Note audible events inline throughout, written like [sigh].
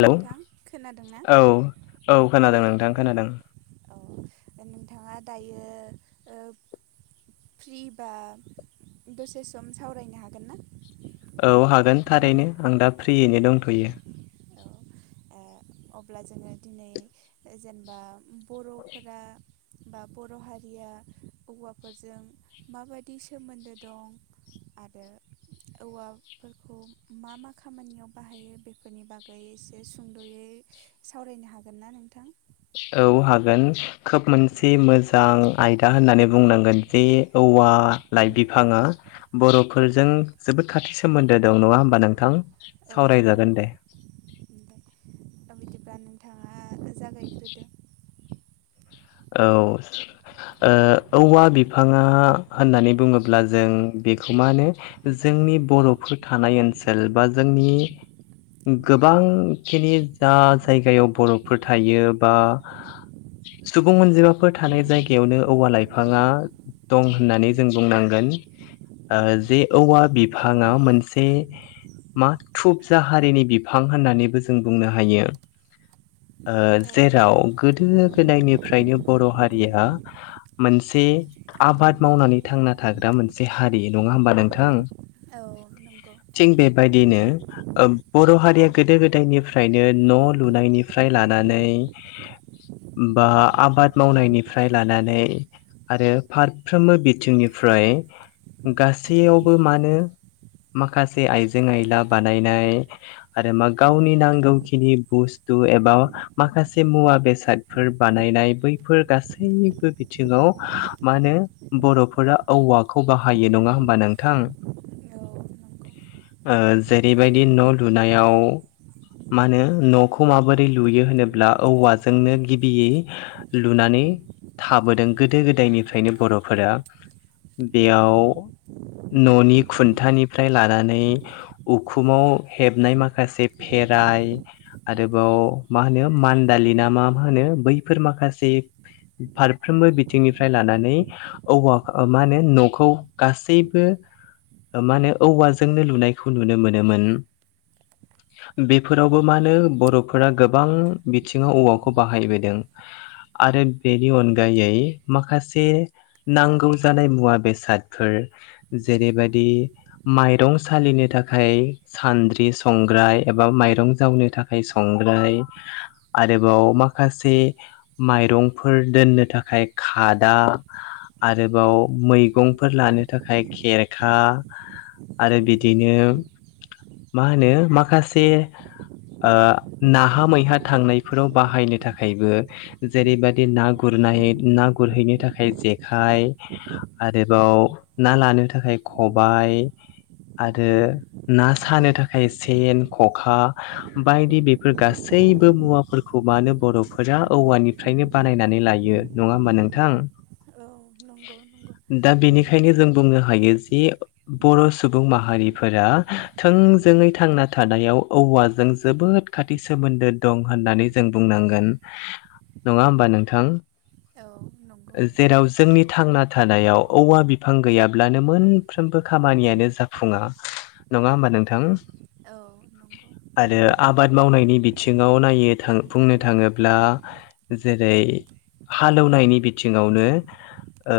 Hello नोंथां खोनादोंना औ औ खोनादों नोंथां खोनादों औ नोंथाङा दायो ओ फ्रिबा दसे सम सावरायनो हागोन ना औ हागोन थारैनो आं दा फ्रियैनो दंथ'यो औ अब्ला जोङो दिनै जेनेबा बर'फोरा बा बर' हारिया औवाफोरजों माबादि सोमोन्दो दं आरो औवाफोरखौ मा मा खामानियाव बाहायो बेफोरनि बागै एसे सुंद'यै सावरायनो हागोन ना नोंथां औ हागोन खोब औ मोनसे मोजां आयदा होननानै बुंनांगोन जे औवा लाइ बिफाङा बर'फोरजों जोबोद खाथि सोमोन्दो दं नङा होमबा नोंथां औ सावरायजागोन नंगौ दे नोंथाङाज [unintelligible] औ ओ औवा बिफाङा होननानै बुङोब्ला जों बेखौ मा होनो जों नि बर'फोर थानाय ओनसोल बा जोंनि गोबांखिनि जा जायगायाव बर'फोर थायो बा [inaudible] सुबुं अनजिमाफोर थानाय जायगायावनो औवा लाइफाङा दं होननानै जों बुंनांगोन ओ जे औवा बिफाङा मोनसे मा थुब जा हारिनि बिफां होननानैबो जों बुंनो हायो ओ औ जेराव गोदो गोदायनिफ्रायनो बर' हारिया मोनसे आबाद मावनानै थांना थाग्रा मोनसे हारि नङा होमबा नोंथां? औ नंगौ थिं बेबायदिनो ओ बर' हारिया गोदो गोदायनिफ्रायनो न' लुनायनिफ्राय ला नानै बा आबाद मावनायनिफ्राय लानानै आरो फारफ्रोमबो बिथिंनिफ्राय गासैयावबो मानो माखासे आइजें आयला बानायनाय आरो मा गावनि नांगौखिनि बुस थु एबा माखासे मुवा बेसादफोर बा नायनाय बैफोर गासैबो बिथिाव मा होन बर'फोरा औवाखौ बा बाहायो नङा होमबा नोंथां औ नंगौ ओ जेरैबायदि न' लुनायाव मा होनो न'खौ माबोरै लुयो होनोब्ला औवाजोंनो गिबियै लुनानै थाबोदों गोदो गोदायनिफ्रायनो बर'फोरा बेयाव न'नि खुन्थानिफ्राय लानानै उखुमाव हेबनाय माखासे फे राय आरोबाव माहोनो मानदालिनामा होनो बै फोर माखासे फारफ्रोमबो बिथिंनिफ्राय लानानै औवा मा होनो न'खौ गासैबो मा होनो औवाजोंनो लुनायखौ नुनो मोनोमोन बेफोरावबो मानो बर'फोरा गोबां बिथिङाव औवाखौ बाहायबोदों [inaudible] आरो बेनि अनगायै माखासे नांगौ जानाय मुवा बेसादफोर जेरैबादि माइरं सालिनो थाखाय सान्द्रि संग्राय एबा माइरं जावनो थाखाय संग्राय आरोबाव माखासे माइरंफोर दोननो थाखाय खादा आरोबाव मैगंफोर लानो थाखाय खेरखा आरो बिदिनो मा होनो माखासे ओ नाहा मैहा थांनायफोराव बाहायनो थाखायबो जेरैबादि ना गुरनाय ना गुरहैनो थाखाय जेखाइ आरोबाव ना लानो थाखाय खबाय आरो ना सानो थाखाय सेन ख'खा बायदि बेफोर गासै सैबो मुवाफोरखौ मानो बर'फोरा औवानिफ्रायनो बानायनानै लायो नङा होमबा नोंथां? औ नंगौ नंगौ बेखायनो जों बुंनो हायो जे बर' सुबुं माहारिफोरा थोंजोङै थांना थानायाव औवाजों जोबोद खाथि सोमोन्दो दं होननानै जों बुंनांगोन नङा होमबा नोंथां औ नंगौ जेराव जोंनि थांना थानायाव औवा बिफां गैयाब्लानो मोनफ्रोमबो खामानियानो जाफुङा नङा होमबा नोंथां? औ नंगौ आरो आबाद मावनायनि बिथिङाव नायनो थां बुंनो थाङोब्ला जेरै हालोवनायनि बिथिङावनो ओ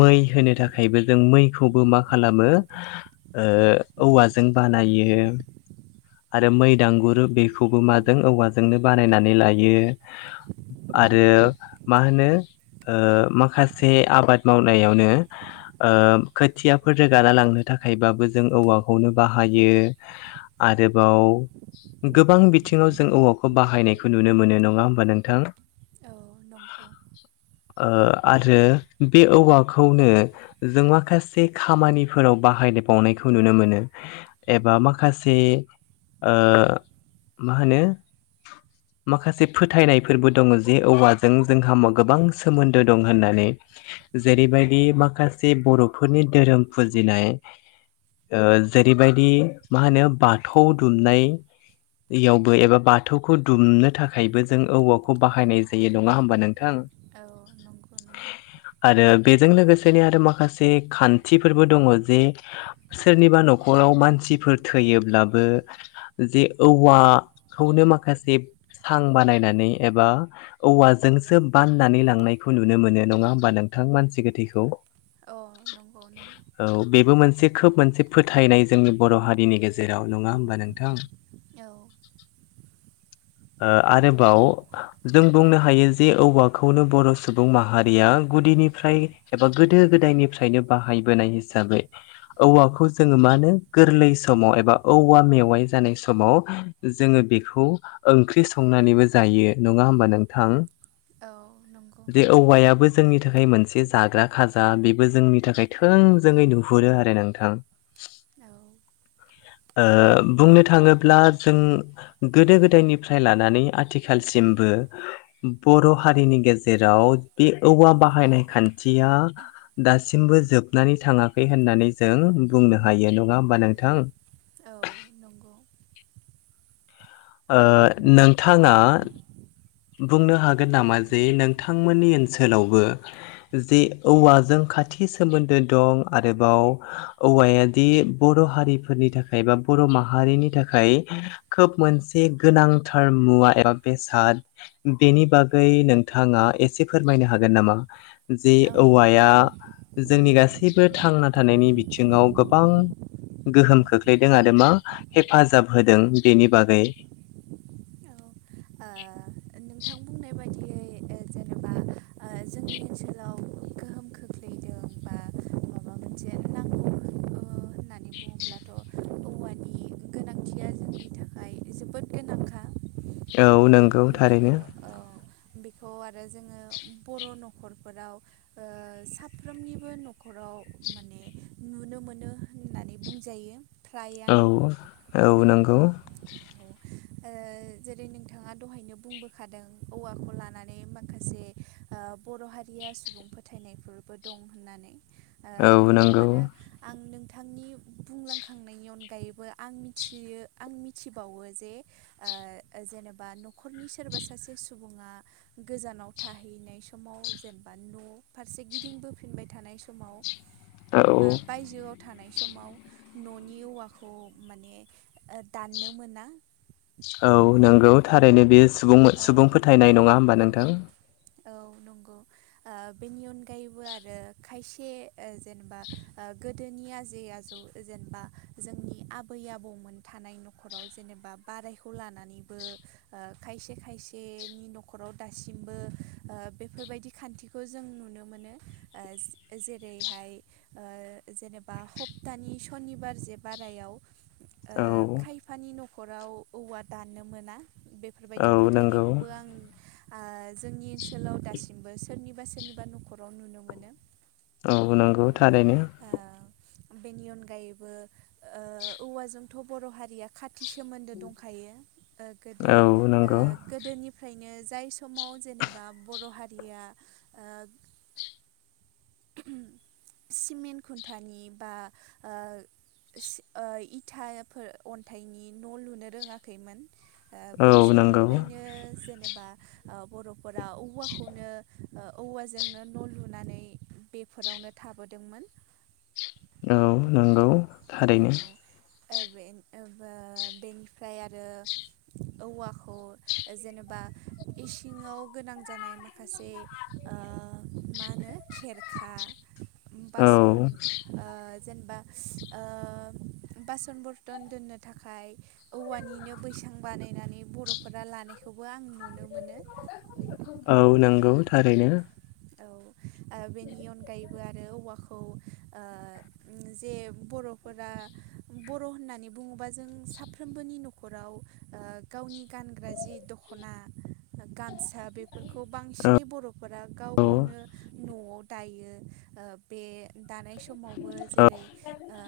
मै होनो थाखायबो जों मैखौबो मा खालामो ओ औवाजों बानायो आरो मैदांगुर बेखौबो माजों औवाजोंनो बानायनानै लायो आरो मा होनो ओ माखासे आबाद मावनायावनो ओ खोथियाफोर रोगाना लांनो थाखाय थाखायबाबो जों औवाखौनो बाहायो आरोबाव गोबां बिथिङाव जों औवाखौ बाहायनायखौ नुनो मोनो नङा होमबा नोंथां? औ नंगौ ओ आरो बे औवाखौनो जों माखासे खामानिफोराव बाहाय बावनायखौ नुनो मोनो एबा माखासे ओ मा होनो माखासे फोथायनायफोरबो दङ जे औवाजों जोंहा गोबां सोमोन्दो दं होननानै। जेरैबायदि माखासे बर'फोरनि धोरोम फुजिनाय ओ जेरैबायदि मा होनो बाथौ दुमनाय। इयावबो एबा बाथौखौ दुमनो थाखायबो जों औवाखौ बाहायनाय जायो नङा होमबा नों थां औ नंगौ नंगौ आरो बेजों लोगोसेनो आरो माखासे खान्थिफोरबो दङ जे सोरनिबा न'खराव मानसि सिफोर थैयोब्लाबो जे औवाखौनो माखासे सां बानायनानै एबा औवाजोंसो बाननानै लांनायखौ नुनो मोनो नङा होमबा नों नोंथां मानसि गोथैखौ अ नंगौ नंगौ औ बेबो मोनसे खोब मोनसे फोथायनाय जोंनि बर' हारिनि गेजेराव नङा होमबा नोंथां। औ ओ आरोबाव जों बुंनो हायो जे औवाखौनो बर' सुबुं माहारिया गुदिनिफ्राय एबा गोदो गोदायनिफ्रायनो बाहायबोनाय हिसाबै औवाखौ जोंङो मानो गोरलै समाव ए बा औवा मेवाइ जानाय समाव जोंङो बेखौ ओंख्रि संनानैबो जायो। नङा होमबा नोंथां? जे औ औवायाबो जोंनि थाखाय मोनसे जाग्रा खाजा बेबो जोंनि थाखाय थोंजोङै नुहुरो आरो नोंथां। औ ओ बुंनो थाङोब्ला जों गोदो गोदायनिफ्राय लानानै आथिखालसिमबो बो बर' हारिनि गेजेराव बे औवा बाहायनाय खान्थिया दासिमबो जोबनानै थाङाखै होननानै जों बुंनो हायो नङा होमबा नोंथां। औ नंगौ [inaudible] ओ नोंथाङा बुंनो हागोन नामा जे नोंथांमोननि ओनसोलावबो जे औवाजों खाथि सोमोन्दो दं आरोबाव औवायादि बर' हारिफोरनि थाखाय बा बर माहारिनि थाखाय खोब मोनसे गोनांथार मुवा एबा बेसाद बेनि बागै नोंथाङा एसे फोरमायनो हागोन नामा? जि ओ औ औवाया जोंनि गासैबो थांना थानायनि बिथिङाव गोबां गोहोम खोख्लैदों आरो मा हेफाजाब होदों बेनि बागै। औ ओ नोंथां बुंनाय [inaudible] बायदियै जेनेबा जोंनि ओनसोलाव गोहोम खोख्लैदों बा माबा मोनसे नांगौ होननानै बुङोब्लाथ' औवानि गोनांथिया जोंनि थाखाय जोबोद गोनांखा औ आरो नंगौ बेखौ थारैनो औ बे खौ आरो जोङो बर' नखरफोराव ओ साफ्रोमनिबो न'खराव माने नुनो मोनो होननानै बुंजायो। फ्रायानो औ औ नंगौ। औ ओ जेरै नोंथाङा दहायनो बुंबोखादों औवाखौ लानानै माखासे ओ बर' हारिया सुबुं फोथायनायफोरबो दं होननानै ओ औ बेयाव नंगौ आरो आं नों थांनि बुंलांखांनायनि अनगायैबो आं मिथियो आं मिथिबावो जे ओ जेनेबा न'खरनि सोरबा सासे सुबुङा गोजानाव थाहैनाय समाव जेन बा न' फारसे गिदिंबोफिनबाय थानाय समाव बा औ बायजोआव थानाय समाव न'नि औवाखौ माने ओ दाननो मोना औ नोंगौ थारैनो बेयो सुबुं औ सुबुं फोथायनाय नङा होमबा नोंथां? औ नंगौ ओ बेनि अनगायैबो आरो खायसे ओ जेनेबा ओ गोदोनि आजै आजौ जेनबा जोंनि आबै आबौमोन थानाय न'खराव जेनेबा बारायखौ लानानैबो ओ खायस खायसेनि न'खराव दासिमबो ओ बेफोरबायदि खान्थिखौ जों नुनो मोनो। ओज जेरैहाय ओ जेनेबा हप्तानि सनिबार जे बाराय याव ओ औ खायफानि न'खराव औवा दाननो मोना बेफोरबायदि औ नंगौ फोथायनायखौबो आं आ जोंनि ओनसोलाव दासिमबो सोरनिबा सोरनिबा न'खराव नुनो मोनो। औ नंगौ औ थारैनो ओ बेनि अनगायैबो ओ औवाजोंथ' बर' हारिया खा थि सोमोन्दो दंखायो ओ गोदो औ ओ नंगौ गोदोनिफ्रायनो जाय समाव जेनेबा बर' हारिया ओ सिमेन्ट खुन्थानि बा ओ सि ओ इथायाफोर अन्थाइनि न' लुनो रोङाखैमोन। ओ औ बै नंगौ समनिफ्रायनो जेनेब बा ओ बर'फोरा औवाखौनो ओ औवाजोंनो न' लुनानै बेफोरावनो थाबोदोंमोन। औ नंगौ थारैनो। औ ओ बेन ओ ब बेनिफ्राय आरो औवाखौ जेनेबा इसिङाव गोनां जानाय माखासे ओ मा होनो खेरखा औ बास'न ओ जेनबा ओ बास'न बरतन दोननो थाखाय औवानिनो बैस सां बानायनानै बर'फोरा लानायखौबो आं नुनो मोनो। [inaudible] औ नंगौ थारैनो। औ ओ बेनि अनगायैबो आरो औवाखौ ओ जे बर'फोरा बर' होननानै बुङोबा जों साफ्रोमबोनि न'खराव ओ गावनि गानग्रा जि दख'ना गामस सा बेफोरखौ औ बांसिनै बर'फोरा गाव गावनो न'आव दायो। ओ बे दानाय समावबो जेरै ओ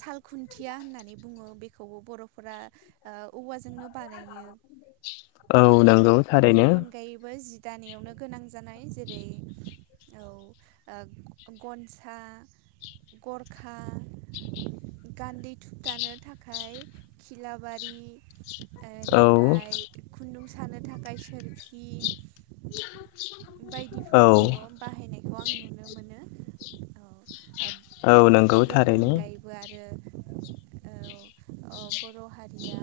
साल खुन्थिया होननानै बुङो बेखौबो बर'फोरा ओ औवाजोंनो बानायो। [inaudible] आरो नंगौ थारैनो बेनि अनगायैबो जि दानायावनो नां जानाय जेरै औ ओ गनसा गरखा गान्दै थुबथानो थाखाय खिलाबारि औ ओनिफ्राय खुन्दुं सानो थाखाय सोरखि [unintelligible] औ बायदिफोरखौबो बाहायनायखौ आं नुनो मोनो औ। औ ओब नंगौ बेनि थारैनो अनगायैबो आरो औ अ बर' हारिया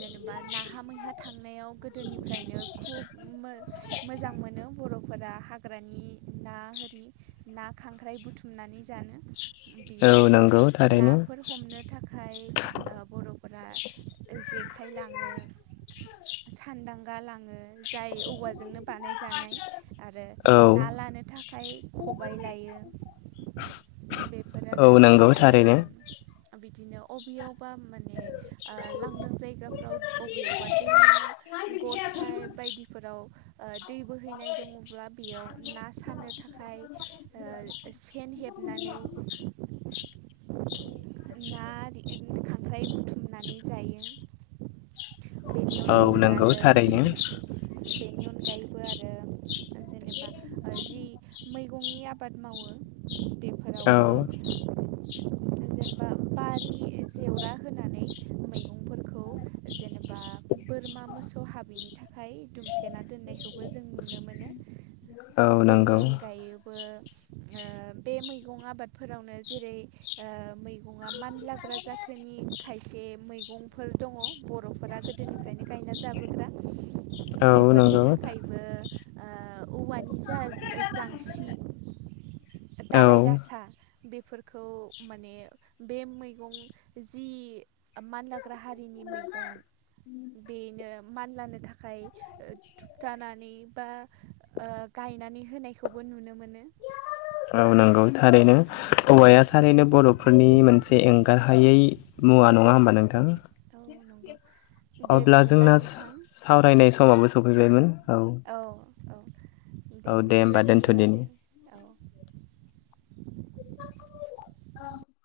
जेनेबा नामा मैहा थांनायाव गोदोनिफ्रायनो खुब मो-मोजां मोनो। बर'फोरा हाग्रानि ना होरि ना खांख्राइ बुथुमनानै जानो। औ बेयावबो नंगौ थारैनो नाफोर हमनो थाखाय ओ बर'फोरा जेख खाइ लाङो सानदांगा लाङो जाय औवाजोंनो बानायजानाय। आरो औ ना लानो थाखाय खबाइ लायो। बेफोर आरो औ नंगौ आरो थारैनो। बिदिनो अबेयावबा माने ओ लांदां जायगाफ्राव अबेयावबा दैमा गरखाय बायदिफोराव ओ दै बोहैनाय अब्ला बेयाव ना सानो थाखाय ओ सेन हेबनानै [unintelligible] खांख्राय बुथुमनानै जायो। बेनि औ अनगायैबो नंगौ आरो थारैनो बेनि अनगायैबो आरो जेनेबा जि मैगंनि आबाद मावो बे औ जेनबा बारि जेवरा होनानै मैगंफोरखौ जेनेबा बोरमा मोसौ हाबिनि थाखाय दुमथेना दोननायखौबो जों नुनो मोनो औ नंगौ। ओ ओ बे मैगं आबादफोरावनो जेरैै ओ मैगं ना मानलाग्रा जाथोनि खायसे मैगंफोर दङ बर'फोरा गोदोनिफ्रायनो गायना जाबोग्रा औ बेफोरनि नंगौ थाखायबो ओ औवानि जा जांसि दालाय औ दासा बेफोरखौ माने बे मैगं जि मानलाग्रा हारिनि मैगं बेनो मानलानो थाखाय ओ थुुबथानानै बा ओ गायनानै होनायखौ खौबो नुनो मोनो। औ नोंगौ थारैनो, औ औवाया थारैनो बर'फोरनि मोनसे एंगारहायै मुवा नङा होमबा नोथां? औ नंगौ दे बिदिब्ला नोंथां सावरायनाय समावबो सफैबायमोन [inaudible] औ औ दे औ बिदिब्ला होमबा दोनथ'दिनि दोनथ'नोसै औ औ